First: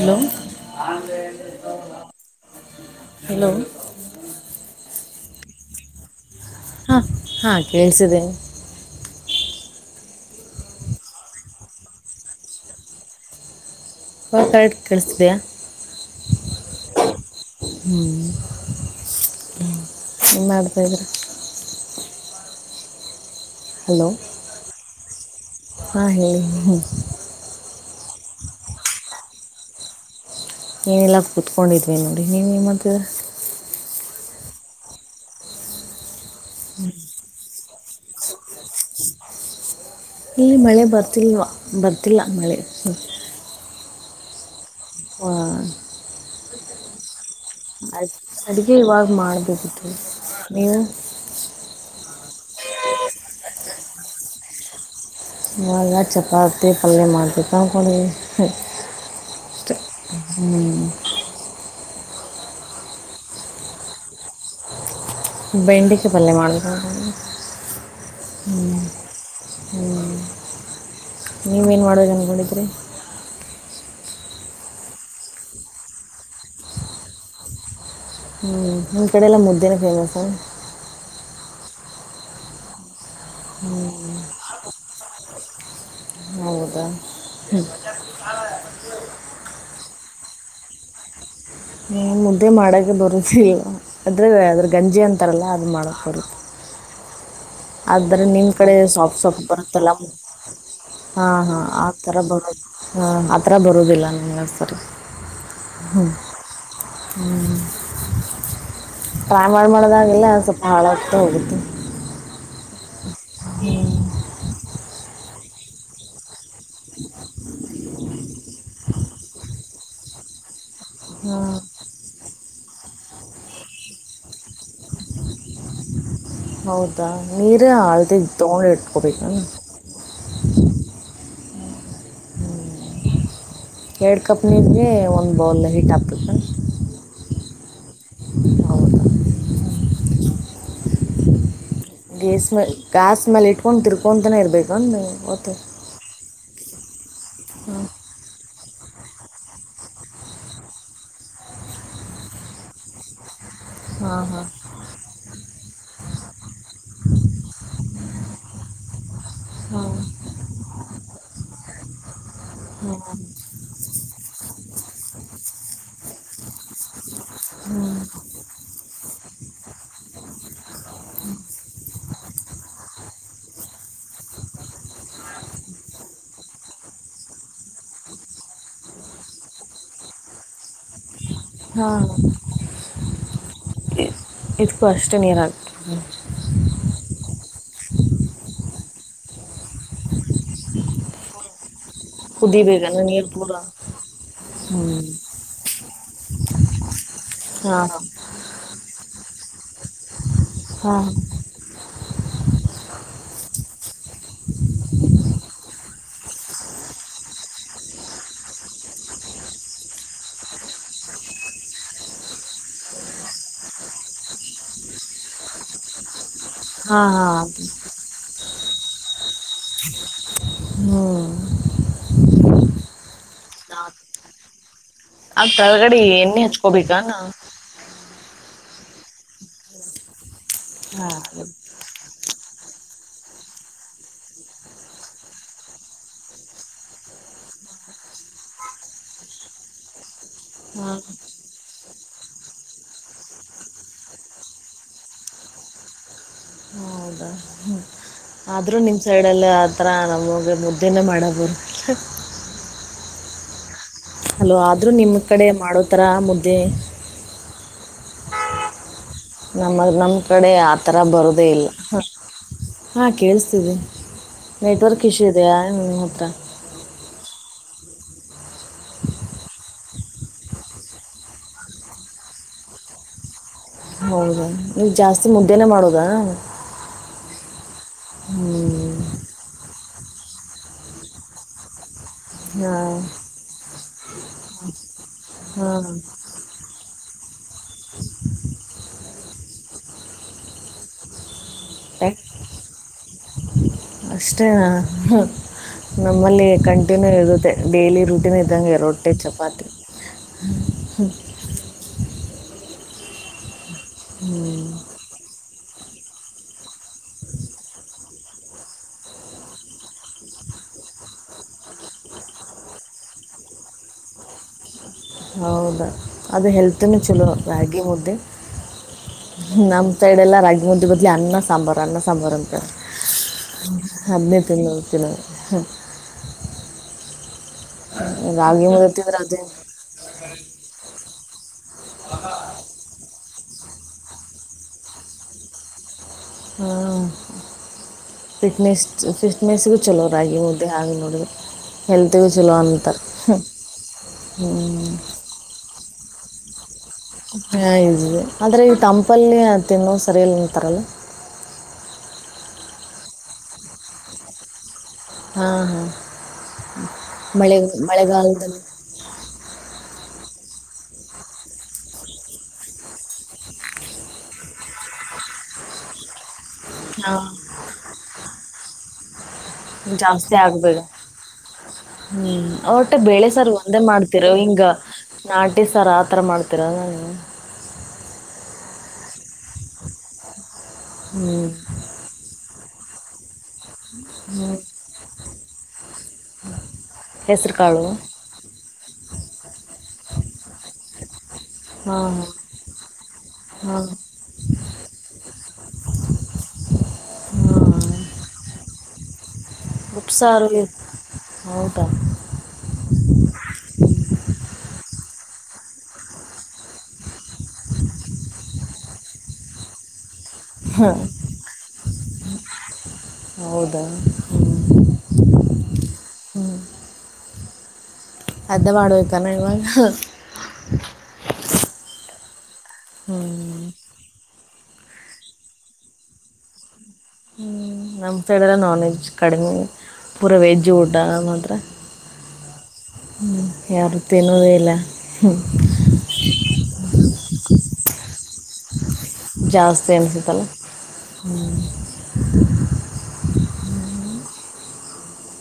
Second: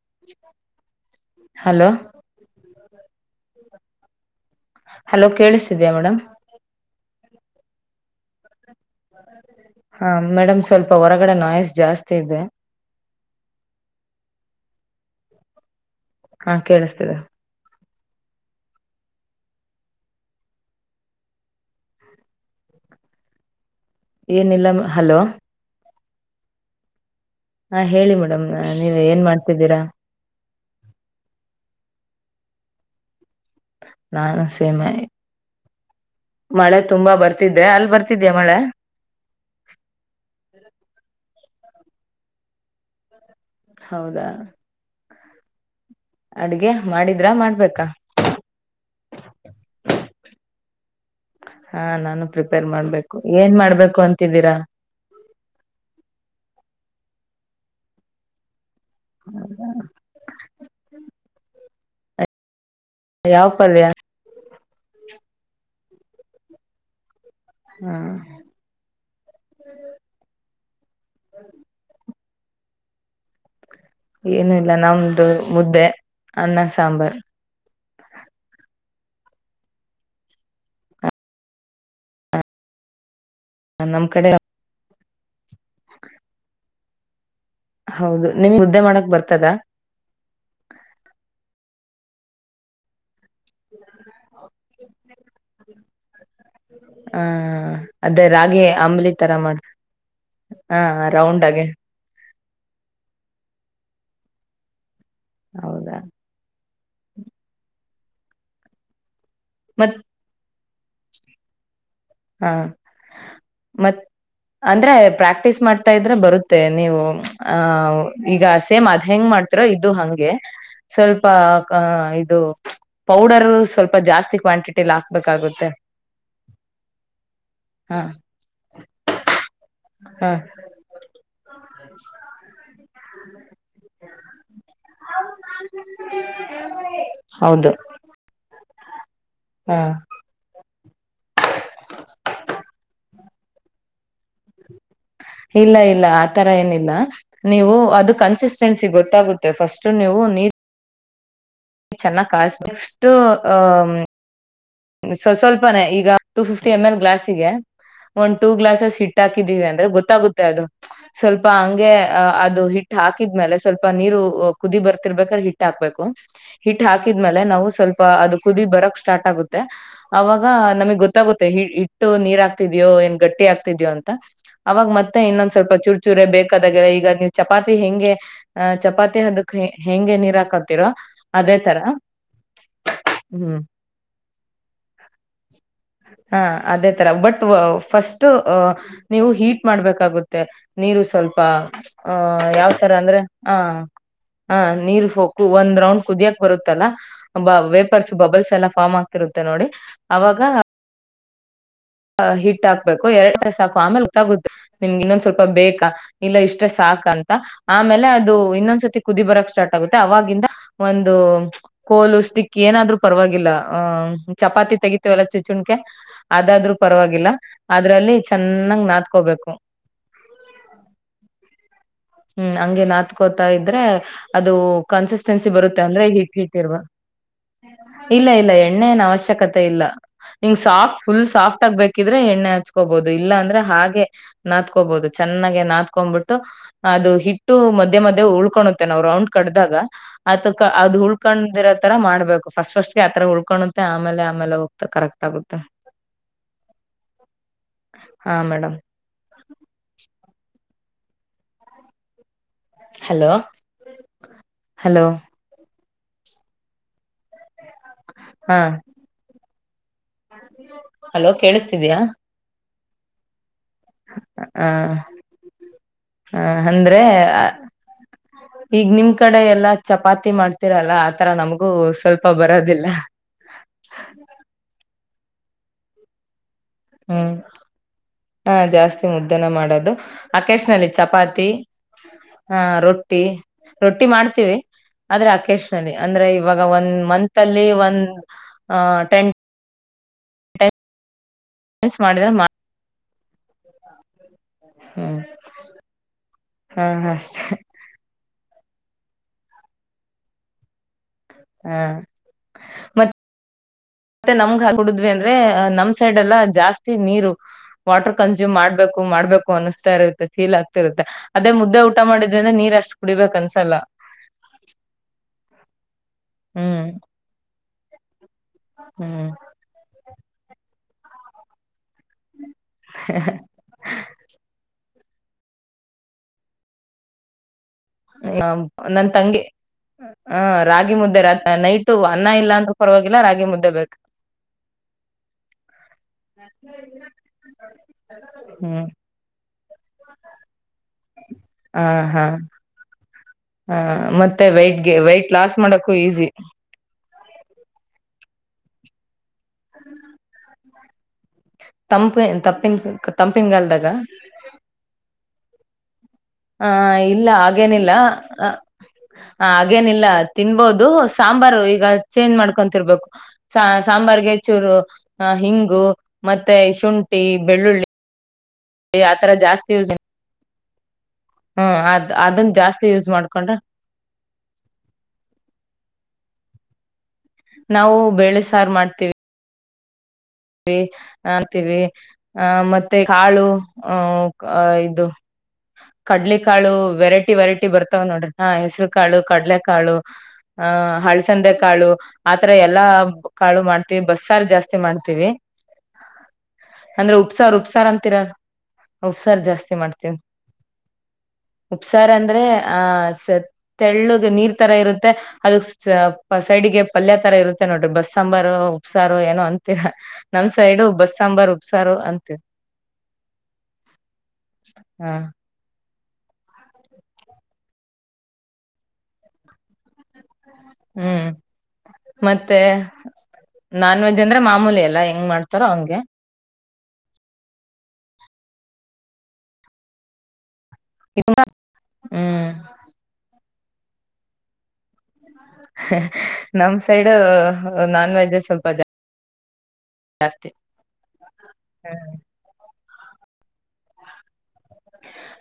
Hello hello hello hello ಕೇಳಿಸಿದೀಯ madam ಹಾ ಕೇಳ್ಸಿದೆೇನೆ ಹಾ ಮೇಡಮ್ ಸ್ವಲ್ಪ ಹೊರಗಡೆ ನಾಯ್ಸ್ ಜಾಸ್ತಿ ಇದೆ ಹೊ ಕಡ್ ಕಳಿಸಿದೆಯಾ ಹಾ ಕೇಳಿಸತಿದೆ ಹ್ಞಞ ಇ ಮಾಡ್ತಾಿದ್ರ ಏನಿಲ್ಲ ಹಲೋ ಹ ಹಾ ಹೇಳಿ ಮೇಡಮ್ ನೀವ ಏನ್ ಮಾಡ್ತಿದ್ದೀರಾ ಏನಿಲ್ಲ ಕೂತ್ಕೊಂಡಿದ್ವಿ ನೋಡಿ ನೀವೇನು ಮಾಡತರ ನಾನು ಸೇಮ ಮಳೆ ತುಂಬಾ ಬರ್ತ ರ್ತೆ ಅಲ್ಲಿ ಬರ್ತಿದ್ದ್ಯಾ ಮಳೆ ಇಲ್ಲಿ ಮಳೆ ಬರ್ತಿಲ್ವಾ ಬರ್ತಿಲ್ಲ ಮಳೆ ಹೌದಾ ಹ್ಮ ಅಡ್ಗೆ ಮಾಡಿದ್ರ ಮಾಡ್ ಅ ಅಡ್ಗೆ ಇವಾಗ್ ಮಾಡ್ಬೇಕಿತ್ತು ಈ ಹಾ ನಾನು ಪ್ರಿಪೇರ್ ಮಾಡ್ಬೇಕು ಏನ್ ಮಾಡ್ಬೇಕು ಅಂತಿದ್ದೀರಾ ಮಲ್ಲ ಚಪಾತಿ ಪಲ್ಯೆ ಮಾಡ್ತ ತ ಅಂದಕೊಂಡವಿ ಹ್ಮ್ ಯಾವ ಪಲ್ಯ ಬೆಂಡಿಕೆ ಪಲ್ಯ ಮಾಡ ಹಾ ಹ್ಮ್ ಹ್ಮ್ ನೀವೇನ್ ಮಾಡ್ಬೇಕ ಅನ್ಕೊಂಡಿದ್ದ ತರ ಏನುೂ ಇಲ್ಲ ನಮ್ದು ಮುದ್ದೆ ಅನ್ನ ಸಾಂಬಾರ್ ಹ್ಮ್ ಇ ಕಡೆ ಎಲ್ಲ ಮುದ್ದೇನ ೇಮಸ ನಮ್ ಕಡೆ ಹ್ಮ್ ಹೌದ ಹೌದು ನಿಮ ಹುದ್ದೆ ಮಾಡಕ್ ಬರ್ತದ ಹ ಮುದ್ದೆ ಮಾಡಕ ಬರುದಲ್ ಅರೆ ಅದ್ರ ಗಂಜಿ ಅಂತಾರಲ್ಲ ಅದದು ಮಾಡೋಕ್ಕೆ ಬರುತ್ತೆ ಹ ಆದರೆ ಅದೇ ನಿಮ್ಮ ರಾಗಿ ಕಡೆ ಅಂಬಲಿ ಸಾಫ್ಟ್ ತರ ಸಾಫ್ಟ್ ಮಾಡ ಬರುತ್ತಲ್ಲ ಹ ರೌಂಡ ಆಗ ಹ ಆತ್ರ ಬರುದಿಲ್ಲ ನಿಮ್ಗೆಸರಿ ಹೌದಾ ಹ್ಮ್ ಹ್ಮ್ ಟ್ರೈ ಮತ್ ಮಾಡೋದಾಗಿಲ್ಲ ಸ್ವಲ್ಪ ಹಾಳಾಗ್ತಾ ಹೋಗುತ್ತೆ ಹಾ ಮ ಅಂದ್ರೆ ಪ್ರಾಕ್ಟೀಸ್ ಮಾಡ್ತಾ ಇದ್ರೆ ಬರುತ್ತೆ ನೀವು ಆ ಈಗ ಸೇಮ ಅದ್ ಹೆಂಗ್ ಮಾಡ್ತ ಇದು ಹಂಗೆ ಸ್ವಲ್ಪ ಹಾಂ ಇದು ಪೌಡರ್ ಸ್ವಲ್ಪ ಜಾಸ್ತಿ ಕ್ವಾಂಟಿಟಿಲಿ ಹಾಕ್ಬೇಕಾಗುತ್ತೆ ಹೌದಾ ನೀರ ಹ ಆಳದ ತಗೊಂಡಿ ಇಟ್ಕೊಬೇಕ ಹ [inaudible] ಹ್ಮ ಎರಡು ಕಪ್ ನೀರಿಗೆ ಒಂದು ಬೌಲ್ ಹೀಟ್ ಆಗ್ಬೇಕತ್ತು ಹಾ ಗೇಸ್ ಮ ಗಾಸ್ ಮೇಲೆ ಇಟ್ಕೊಂಡು ತಿರ್ಕೊಂತಾನೇ ಇರ್ಬೇಕಂದ ಗೊತ್ತು ನ ನೀವು ಅದು ಕನ್ಸಿಸ ನ್ಸ ಗೊತ್ತಾಗುತ್ತೆ ಫಸ್ಟ್ ನೀವು ನೀ ಚೆನ್ನಾಗ್ ಕಿಸ್ದಷ್ಟು ಹ್ಮ ಹಾಂ ಸ್ವಲ್ಪನೆೇ ಈಗ ಟೂ ಫಿಫ್ಟಿ ಎಮ್ ಎಲ್ ಗ್ಲಾಸ್ಿಗೆ ಒಂದು್ ಟೂ ಗ್ಲಾಸಸ್ ಹಿ ಹಾಕಿದ್ದೀವಿ ಅಂದ್ರೆ ಗೊತ್ತಾಗುತ್ತೆ ಅದು ಸ್ವಲ್ಪ ಪ್ಪ ಅಂಗ ಅ ಅದು ಹಿಟ್ ಹಾಂ ಹಾಕಿದ್ಮೇಲೆ ಸ್ವಲ್ಪ ನೀರು ಕುದಿ ಬರ್ತಿರ್ಬೇಕಾದ್ರೆ ಹಿಟ್ ಹಾಕ್ಬೇಕು ಹಿಟ್ ಹಾಕ್ ಹಾಕಿದ್ಮೇಲೆ ನಾವು ಸ್ವಲ್ಪ ಅದು ಕುದಿ ಬರಕ್ ಸ್ಟ್ ಆಗುದು ಅವಾಗ ನಮಗ್ ಗೊತ್ತಾಗುತ್ತೆ ಹಿಟ್ಟು ನೀರ್ಾಗ್ತಿದ್ಯೋ ಏನ್ ಗಟ್ಟಿ ಆಗ್ತಿದ್ಯೋ ಅಂತ ಅವಾಗ ಮತ್ತೆ ಇನ್ನೊಂದ್ ಸ್ವಲ್ಪ ಚೂರುಚೂರ ಬೇಕಾದಾಗೆಲ್ಲ ಈಗ ನೀವ್ ಚಪಾತಿ ಹೆಂಗೆ ಆ್ ಚಪಾತಿ ಹದಕ್ ಹೆಂಗೆ ನೀರ್ ಹಾಕತೀರೋ ಅದೇ ತರ ಹಾಂ ಹ್ಮ್ ಇದ್ಕೂ ಅಷ್ಟೇ ನೀರು ಹಾಕ್ಬೇಕು ಹಾ ಅದೇ ತರ ಬಟ್ ಫಸ್ಟ್ ಅ ನೀವು ಹೀಟ್ ಮಾಡ್ಬೇಕಾಗುತ್ತೆ ನೀರು ಸ್ವಲ್ಪ ಹ ಯಾವ ತರ ಕುದಿಬೇಕನ ಅಂದ್ರೆ ನೀರ್ ಪೂರ ಹ ಹ ಹ್ಮ್ ನೀರ್ ಹಕ್ು ಒಂದ್ ರೌಂಡ್ ಕುದಿಯಕ್ ಬರುತ್ತಲ್ಲ ಬ ಹಾ ವೇಪರ್ಸ್ ಬಬಲ್ಸ್ ಎಲ್ಲ ಫ್ಮ್ ಆಗ್ತ ಇರುತ್ತೆ ನೋಡಿ ಅವಾಗ ಹಾ ಹಿಟ್ ಹಾಕ್ಬೇಕು ಎರಡು ಸಾಕು ಆಮೇಲೆ ಗೊತ್ತಾಗುತ್ತೆ ನಿಮ್ಗೆ ಇನ್ನೊಂದ್ ಸ್ವಲ್ಪ ಬೇಕಾ ಇಲ್ಲ ಇಷ್ಟೇ ಸಾಕ ಅಂತ ಆಮೇಲೆ ಅದು ಇನ್ನೊಂದ್ಸರ್ತಿ ಕುದಿ ಬರಕ್ ಸ್ಟಾರ್ಟ್ ಆಗುತ್ತೆ ಅವವಾಗಿಂದ ಒಂದು ಕೋಲು ಸ್ಟಿಕ್ ಏನಾದ್ರು ಪರವಾಗಿಲ್ಲ ಆ ಚಪಾತಿ ತೆಗತೇವಲ್ಲ ಚುಚುಣ್ಕ ಆದಾಗ ಹಾ ಹಾ ಪರವಾಗಿಲ್ಲ ಅದು ಅದ್ರಲ್ಲಿ ಚೆನ್ನಾಗ್ ನಾತ್ಕೋಬೇಕು ಹ್ಮ [inaudible] ಹ್ಮ್ ಹಂಗೆ ನಾತ್ಕೋತಾ ಇದ್ರೆ ಅದು ಕನ್ಸಿಸ್ಟೆನ್ಸಿ ಬರುತ್ತೆ ಆರಗಡೆ ಅಂದ್ರೆ ಹಿಟ್ ಎಣ್ಣೆ ಹಿಟ್ ಇರ್ಬ ಹಚ್ಕೋಬೇಕ ನ. ಇಲ್ಲ ಇಲ್ಲ ಎಣ್ಣೆಯನ ಅವಶ್ಯಕತೆ ಇಲ್ಲ ಹಿಂಗ ಸಾಫ್ ಫುಲ್ ಅದು ಸಾಫ್ಟ್ ಆಗ್ಬೇಕಿದ್ರೆ ಎಣ್ಣೆ ಆ. ನಚ್ಕೋಬಹುದು ಇಲ್ಲ ಅಂದ್ರೆ ಹಾಗೆ ನಾತ್ಕೋಬೋದು ಚೆನ್ನಾಗೆ ನಾತ್ಕೊ್ಬಿಟ್ಟು ಅದು ಹಿಟ್ಟು ಮಧ್ಯೆ ಮದೆ ಉಳ್ಕಳುತ್ತೆ ನಾವ್ ರೌಂಡ್ ಕಡ್ದಾಗ ಅತ್ ಹಾ ಅದು ಉಳ್ಕೊಂಡಿರೋ ತರ ಮಾಡ್ಬೇಕು ಫಸ್ಟ್ ಫಸ್ಟ್ಗೆ ಆತರ ಉಳ್ಕಳುತ್ತೆ ಆಮೇಲೆ ಆಮೇಲೆ ಹೋಗ್ತಾ ಕರೆಕ್ಟ್ ಆಗುತ್ತೆ. ಹೌದಾ ಹ್ಮ್ ಹಾ ಮೇಡಮ್ ಆದ್ರೂ ನಿಮ್ ಸೈಡ್ ಅಲ್ಲಿ ಆತರ ನಮ್ಮ. ಅ ಮುದ್ದೆನ ಮಾಡಬೋದು ಹಲೋ ಅಲೋ ಆದ್ರೂ ಹಲೋ ನಿಮ್ ಕಡೆ ಮಾಡೋದು. ಯತ್ತರಾ ಮುದ್ದೆ [inaudible] ಹಾ. ನಮ್ಮ ನಮ್ ಕಡೆ ಆತರ ಹಲೋ ಬರುದೇ ಇಲ್ಲ. ಕೇಳಿಸ್ತಿದ್ಯಾ ಹಾ ಕೇಳ್ಸ ತಿದೆ ಹ ನೆಟ್ವರ್ಕ್ ಇಶ್ಯೂ ಇದೆಯಾ ನಿಮ್ಮ ಹತ್ರ. ಹ ಅಂದ್ರೆ ಈಗ ನಿಮ್ ಕಡೆ ಎಲ್ಲಾ ಚಪಾತಿ ಮಾಡ್ತರಲ್ಲ ಆತರ ನಮ್ಗೂ ಸ್ವಲ್ಪ ಬರದಿಲ್ಲ ಹೌದ ನೀ ಜಾಸ್ತಿ ಮುದ್ದೆನೆ ಮಾಡೋದಾ ಹ್ಮ್ ಹಾ ಹ್ಮ್ ಜಾಸ್ತಿ ಮುದ್ದೆ ಮಾಡೋದು ಅಕೇಶ ನಲ್ಲಿ ಚಪಾತಿ. ಹ ಹಾ ರೊಟ್ಟಿ ರೊಟ್ಟಿ ಮಾಡ್ತೀವಿ ಆದ್ರೆ ಅಕೇಶನಲ್ಲಿ ಹಾ ಅಂದ್ರೆ ಇವಾಗ ಒಂದ್ ಮಂತ್ ತಲ್ಲಿ ಒಂದು ಅ ಟೆನ್ ಮಿಸ್ ಮಾಡಿದ್ರ ಮಾ ಅಷ್ಟೇನಾ ಹ್ಮ್ ನಮ್ಮಲ್ಲಿ ಹಾ ಕಂಟಿನ್ಯೂ ಅಷ್ಟೇ ಇರುತ್ತೆ ಡೈಲಿ ರುಟೀನ್ ಇದ್ದಂಗೆೆ ರೊಟ್ಟಿ ಚಪಾತಿ. ಹಾ ಮತ್ತ ಮತ್ತೆ ನಮ್ಗ್ ಹಾ ಕುಡುದ್ವಿ ಅಂದ್ರೆ ನಮ್ ಸೈಡ್ ಎಲ್ಲ ಜಾಸ್ತಿ ನೀರು ವಾಟರ್ ಕನ್ಸ್ಯೂಮ್ ಮಾಡ್ಬೇಕು ಮಾಡ್ಬೇಕು ಅನಸ್ತಾ ಇರುತ್ತೆ ಫೀಲ್ ಆಗ್ತಿ ಇರುತ್ತೆ ಅದೇ ಮುದ್ದೆ ಊಟ ಮಾಡಿದ್ರಿಂದ್ರ ನೀರ್ ಅಷ್ಟು ಕುಡಿಬೇಕ ಅನ್ಸಲ್ಲ ಹೌದಾ ಅದು ಹ್ಮ್ ಹೆಲ್ತ್ನು ಚಲೋ ರಾಗಿ ಈ ಮುದ್ದೆ ಹ್ಮ್ [inaudible] ನಮ್ಮ ಸೈಡ್ ಎಲ್ಲ ರಾಗಿ ಮುದಿ ಬದಲಿ ಅನ್ನ ಸಾಂಬಾರ್ ಅನ್ನ ಸಾಂಬಾರಂತೆ ಅದನ್ನೇ ತಿನ್ನೋದು. ಜನ [unintelligible] ನನ್ ತಿಂದ್ರೆ ತಂಗಿ ಅದೇ ಹ ರಾಗಿ ಮುದ್ದೆ ರಾತ್ ನೈಟು ಅನ್ನ ಇಲ್ಲ ಅಂತ ಪರವಾಗಿಲ್ಲ ರಾಗಿ ಮುದ್ದ ಬ [unintelligible] ಹ್ಮ ಮೆಸ್ಸಿಗೂ ಚಲೋ ರಾಗಿ ಮುದ್ದೆ ಹಾಗೆ ನೋಡಿದ ಹ ಹೆಲ್ತಿಗೂ ಚಲೋ ಅಂತ ಹಾ ಮತ್ತೆ ವೈಟ್ಗೆ ವೈಟ್ ಲಾಸ್ ಮಾಡಕ್ ಈಸಿ ಹದೆ ಆದ್ರೆ ಈ ಟಂಪಲ್ ಇನೋ ಸರಿಯಲ್ಲ ಅಂತಾರಲ್ಲ ತಂಪ ತಪ್ಪಿನ ತಂಪಿನಗಾಲ್ದಾಗ ಹಾ ಹಾ ಹ ಇಲ್ಲ ಹಾಗೇನಿಲ್ಲ ಮಳೆಗಾಲದಲ್ಲಿ ಹಾಗೇನಿಲ್ಲ ಇಲ್ಲ ತಿನ್ಬೋದು ಸಾಂಬಾರು ಈಗ ಚೇಂಜ್ ಮಾಡ್ಕೊಂತರ್ಬೇಕು ಸಾಂಬಾರ್ಗೆ ಚೂರು ಹಿಂಗು ಮ ಹಾ ಶುಂಠಿ ಬೆಳ್ಳುಳ್ಳಿ ಯತ್ರ ಜಾಸ್ತಿ ಯೂಸ್ ಜಾಸ್ತಿ ಆಗ್ಬೇಕೇ ಹ್ಮ್ ಅದ್ ಹ್ಮ್ ಅದನ್ನ ಜಾಸ್ತಿ ಹೊಟ್ಟ ಯೂಸ್ ಬೇಳೆ ಸರ್ ಮಾಡ್ಕೊಂಡ್ರೆ ಒಂದೇ ಮಾಡ್ತಿರೋ ಹಿಂಗ ನಾಟಿ ಸಾರ್ ಆತರ ಮಾಡ್ತ ಪತ್ರ ನಾವು ಬೇಳೆ ಸಾರು ಮಾಡ್ತೀವಿ ಹ್ಮ್ ಆಂತೀವಿ ಆ ಮತ್ತೆ ಮತ್ತೆ ಕಾಳು ಹ್ಮ್ ಹ ಇದು ಕಡ್ಲೆ ಕಾಳು ವೆರೈಟಿ ಹೆಸ್ರು ವೆರೈಟಿ ಕಾಳು ಬರ್ತಾವ ನೋಡ್ರಿ ಹಾ ಹೆಸರು ಕಾಳು ಕಡ್ಲೆ ಕಾಳು ಆ ಹಳ್ಸಂದೆ ಕಾಳು ಹಾಂ ಆತರ ಎಲ್ಲಾ ಕಾಳು ಹಾಂ ಹಾಂ ಮಾಡ್ತೀವಿ ಬಸ್ಸಾರ್ ಜಾಸ್ತಿ ಮಾಡ್ತ ಅಂದ್ರೆ ಉಪ್ಸಾರ್ ಉಪ್ಸಾರ್ ಅಂತೀರ ಉಪ್ಸಾರ್ ಜಾಸ್ತಿ ಮಾಡ್ತೀವಿ ಉಪ್ಸಾರು ಇ- ಹೌದಾ ಉಪ್ಸಾರ ಅಂದ್ರೆ ಆ ಸ ತೆಳ್ಳುಗ್ ನೀರ್ ತರ ಇರುತ್ತೆ ಅದ ಸೈಡ್ ಗೆ ಪಲ್ಯ ತರ ಇರುತ್ತೆ ನೋಡ್ರಿ ಬಸ್ ಸಾಂಬಾರು ಉಪ್ಸಾರು ಏನೋ ಅಂತ [unintelligible] ನಮ್ ಸೈಡು ಬಸ್ ಸಾಂಬಾರ್ ಉಪ್ಸಾರು ಅಂತ ಹೌದಾ ಹ ಹ್ಮ್ ಅ್ದ ಮಾಡಬೇಕ ನ ಇವಾಗ ಹ್ಮ್ ಮತ್ತೆ ಮತ್ತೆ ನಾನ್ ವೆಜ್ ಅಂದ್ರೆ ಮಾಮೂಲಿ ಎಲ್ಲ ಎಲ್ಲ ಹೆಂಗ್ ಮಾಡ್ತಾರ ಹಂಗೆ ಹ್ಮ್ ನಮಂತಲ್ಲ ನಾನ್ ವೆಜ್ ಕಡಿಮೆ ಪೂರಾ ವೆಜ್ ಜೋಡ ಮಾತ್ರ ಹ್ಮ್ ಹ್ಞ ಯಾರ ತಿನ್ನೋದೇ ಇಲ್ಲ ನಮ ಸೈಡ್ ನಾನ್ ವೆಜ್ಜ್ ಸ್ವಲ್ಪ ಜಾಸ್ತಿ ಅನಿಸುತ್ತಲ್ಲ ಜಾಸ್ತಿ [inaudible]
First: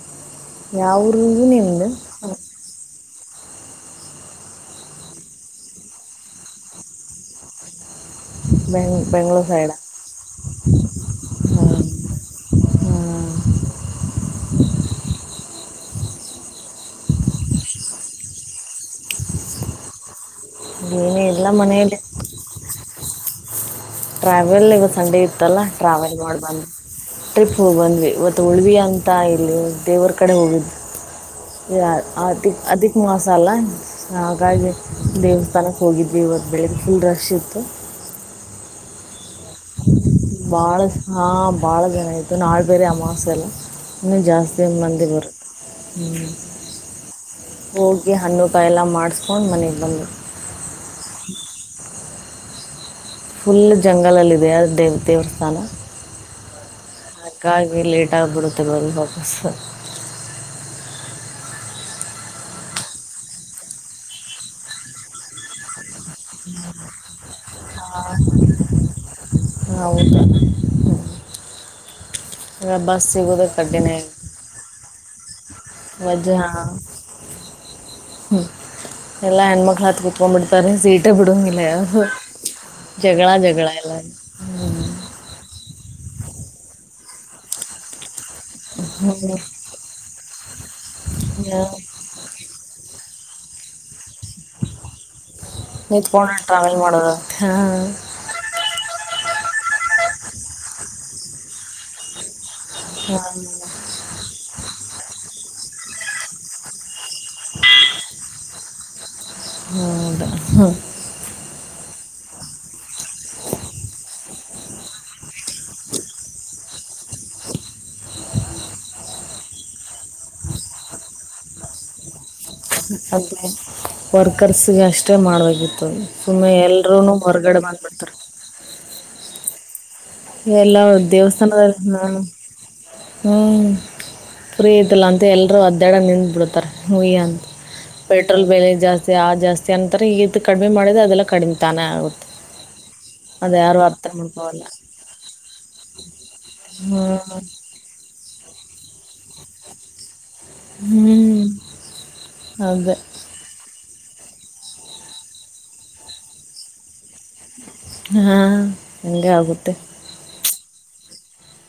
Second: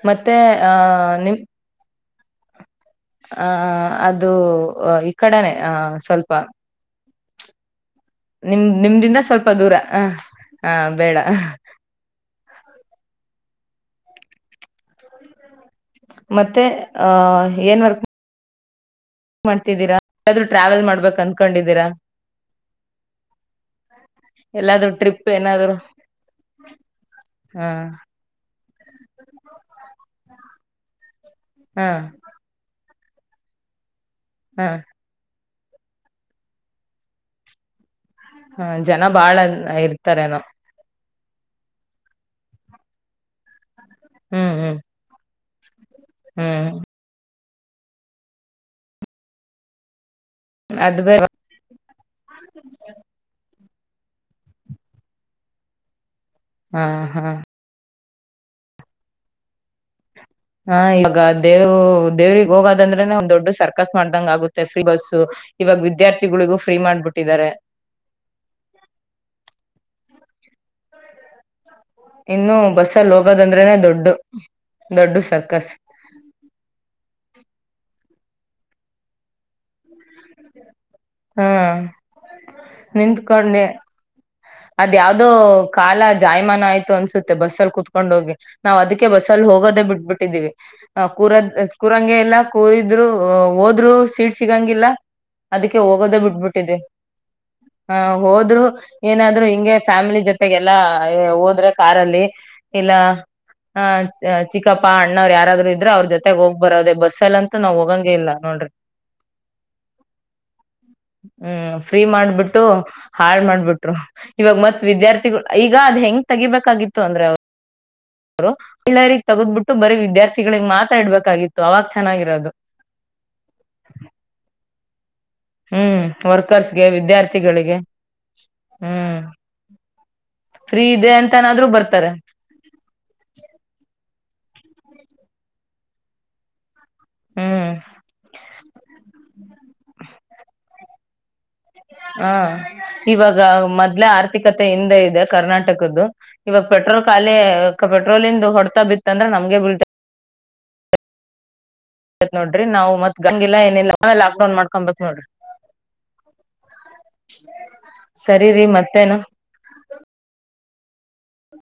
ಮತ್ತೆ ಆಹ ನಿಮ ಹಾ ಆ ಅದು ಈ ಕಡೆನೆ ಆ ಸ್ವಲ್ಪ ನಿಮ ಬೆಂಗ್ ನಿಮ್ದಿಂದ ಬೆಂಗಳೂರು ಸ್ವಲ್ಪ ಸೈಡ ದೂರ ಹ ಹ ಬೇಡ ಹಾ ಮತ್ತೆ ಅ ಏನ್ ವರ್ಕ್ ಮಾಡ್ತಿದ್ದೀರಾ ಯಾದರು ಟ್ರಾವೆಲ್ ಮಾಡ್ಬೇಕ ಏನೇ ಇಲ್ಲ ಅನ್ಕೊಂಡಿದೀರಾ ಮನೆಯಲ್ಲಿ ಟ್ರಾವೆಲ್ ಇವ ಸಂಡೇ ಇತ್ತಲ್ಲ ಟ್ರಾವೆಲ್ ಮಾಡಬಂದ್ ಟ್ರಿಪ್ ಹ ಹೋಗ್ ಬಂದ್ವಿ ಇವತ್ತು ಉಳ್ವಿ ಅಂತ ಇಲ್ಲಿ ದೇವರ ಕಡೆ ಹೋಗಿದ್ವಿ ಹ ಅ ಅಿ ಮ ಮಸಾಲಾ ಹಾ ಹಾಗ ಹ ದವು ಸ್ಥನಕ್ಕೆ ಹೋಗಿದ್ವಿ ಇವತ್ತು ಬೆಳಿಗ್ಗೆ ಫುಲ್ ರಶ್ ಇತ್ತು ಹ್ಮ ಜನ ಬಾಳ ಇರ್ತಾರನೋ ಹಾ ಬಾಳ ಜನ ಆಯ್ತು ನಾಳ ಬೇರೆ ಅಮಾವಾಸ್ಯೆ ಆಲ ಇ ಹ್ಮ್ ಜಾಸ್ತಿ ಹ್ಮ್ ಮಂದಿ ಬರುತ್ತೆ ಹ್ಮ್ ಹೋಗಿ ಹಣ್ಣು ಕಾಯಿ ಎಲ್ಲಾ ಮಾಡಸ್ಕೊಂಡ್ ಮನೆಗೆ ಬಂದು ಅದು ಬೇರೆ ಹ ಫುಲ್ ಜಂಗಲಲ್ಲಿದೆ ಅ ದೇವ ದೇವ್ರಸ್ಥಾನ ಹಾ ಹಾ ಹಕೇ ಗಟಾಗಬರುತ ಬಂದು ಬಪಸ್ ಹಾ ಇವಾಗ ದೇವ್ ದೇವ್ರಿಗೆ ಹೋಗದಂದ್ರೆನೆ ಒಂದ್ ದೊಡ್ಡ ಸರ್ಕಸ್ ಮಾಡ್ದಂಗ ಆಗುತ್ತೆ ಫ್ರೀ ಬಸ್ಸ ಇವಾಗ ವಿದ್ಯಾರ್ಥಿಗಳಿಗೂ ಫ್ರೀ ಮಾಡ್ಬಿಟ್ಟಿದ್ದಾರೆ ಹ ಹೌದು ಇನ್ನು ಈಗ ಬಸ್ ಬಸ್ಸಲ್ಲಿ ಸಿಗೋದು ಹೋಗೋದಂದ್ರೆನೆ ಕಠಿಣ ದೊಡ್ಡ ದೊಡ್ಡ ಸರ್ಕಸ್ ಹ್ಮ್ ಎಲ್ಲಾ ಹೆಣ್ಮಕ್ಳ ಹತ್ ಕುಪ ಮುತಾರಾರೆ ಸೀಟ್ ಹ್ಮ ಜಗಳ ನಿಂತ್ಕೊಂಡೆ ಜಗಳ ಎಲ್ಲ ಅದ ಯಾವ್ದೋ ಕಾಲ ಜಾಯಮಾನ ಆಯ್ತು ಅನ್ಸ ಸುತ್ತ ಬಸ್ ಅ ಕೂತ್ಕೊಂಡು ಹೋಗಿ ನಾವ್ ಅದಕ್ಕೆ ಹ್ಞೂ, ಬಸ್ಸಲ್ಲಿ ಹೋಗೋದೇ ಬಿಟ್ಬಿಟ್ಟಿದ್ದೀವಿ ಕೂರದ ಕೂರಂಗೆ ಎಲ್ಲಾ ಕೂರಿದ್ರು ಹ ಹೋದ್ರು ಸೀಡ್ ಸಿಗಂಗಿಲ್ಲ ಅದಕ್ಕೆ ಹೋಗೋದ ನಿಂತ್ಕೊಂಡು ಬಿಟ್ಬಿಟ್ಟಿದೆ ಟ್ರಾವೆಲ್ ಮಾಡೋದು ಹಾಂ ಹ ಹೋದ್ರು ಏನಾದ್ರು ಹ ಫ್ಯಾಮಿಲಿ ಜೊತೆಗೆಲ್ಲಾ ಹೋದ್ರೆ ಕಾರಲ್ಲಿ ಇಲ್ಲ ಹ ಚ ಪ್ಪ ಅ್ಣ್ ಯಾರಾದ್ರರು ಇದ್ರರು ಅವ್ರ ಜೊತೆಗ್ ಹೋಗ್ ಬರೋದ ಬಸ್ ಸಲ ಅಂತ ನಾವ್ ಹೋಗಂಗಗೆ ಇಲ್ಲ ನೋಡ್ರಿ ಹ್ಮ್ ಹ್ಮ ಫ್ರೀ ಮಾಡ್ಬಿಟ್ಟು ಹಾಳ್ ಮಾಡ್ಬಿಟ್ರು ಇವಾಗ ಮತ್ ವಿದ್ಯಾರ್ಥಿಗಳು ಈಗ ಅದ್ ಹೆಂಗ್ ತೆಗಿಬೇಕಾಗಿತ್ತು ಅಂದ್ರೆ ಳ್ಳ ತಗದ್ಬಿಟ್ಟು ಬರೀ ವಿದ್ಯಾರ್ಥಿಗಳಿಗೆ ಮಾತಾಡ್ಬೇಕಾಗಿತ್ತು ಅವಾಗ ಚೆನ್ನಾಗಿರೋದು ಅದ ವರ್ಕರ್ಸ್ಗೆ ಅಷ್ಟೇ ಅಷ್ಟೆ ಮಾಡ್ಬೇಕಾಗಿತ್ತು ಹ್ಮ್ ಸುಮ್ಮನೆ ವರ್ಕರ್ಸ್ಗೆ ಎಲ್ರುೂನು ಹೊರ್ಗಡೆ ವಿದ್ಯಾರ್ಥಿಗಳಿಗೆ ಬಂದ್ಬಿಡ್ತಾರ ಹ್ಮ್ ಎಲ್ಲಾ ಫ್ರೀ ಇದೆ ಉದ್ಯೇವಸ್ಥಾನದ ಅಂತನಾದ್ರೂ ಬರ್ತಾರೆ ನಾನು ಹ್ಮ್ ುರಿ ಐತಲ್ಲ ಅಂತ ಎಲ್ಲರು ಅದ್ಡ ನಿಂದ್ ಬಿಡತಾರೆ ಹಯಂತ ಹ್ಮ್ ಪೆಟ್ರೋಲ್ ಬೆಲೆ ಜಾಸ್ತಿ ಆ ಜಾಸ್ತಿ ಅಂತಾರೆ ಈಗ ಕಡಿಮೆ ಮಾಡಿದೆ ಅದೆಲ್ಲ ಕಡಿಮೆ ತಾನೇ ಆಗುತ್ತೆ ಹಾ ಇವಾಗ ಅದು ಯಾರು ಮೊದ್ಲ ಅರ್ಥ ಮಾಡ್ಕೋವಲ್ಲ ಆರ್ಥಿಕತೆ ಇದೆ ಕರ್ನಾಟಕದ್ದ ಇವಾಗ ಪೆಟ್ರೋಲ್ ಖಾಲಿ ಹ್ಞೂ ಪೆಟ್ರೋಲ್ ಹೊಡ್ತಾ ಬಿತ್ತಂದ್ರೆ ನಮ್ಗೆ ಬಲ್ ಹ್ಮ್ ಆತ್ ನೋಡ್ರ ನಾವ್ತ್ ಗಂಗಗೆಿಲ್ಲಾ ಏನಿಲ್ಲ ಆಮೇ ಲಾಕ್ ಡೌನ್ ಮಾಡ್ಕೊಂಬತ್ ಹೇಳ್ರಿ ಹಾ ಎಗೆ ಅಗುತ್ತೆ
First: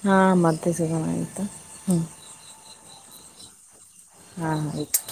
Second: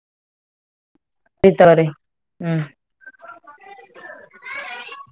ಹಾ ಮತ್ತೆ ಸಿಗೋಣ ಆಯಿತಾ ಈತರ ರೀ ಹ್ಞೂ ಹ್ಮ್ ಹಾಂ ಆಯಿತು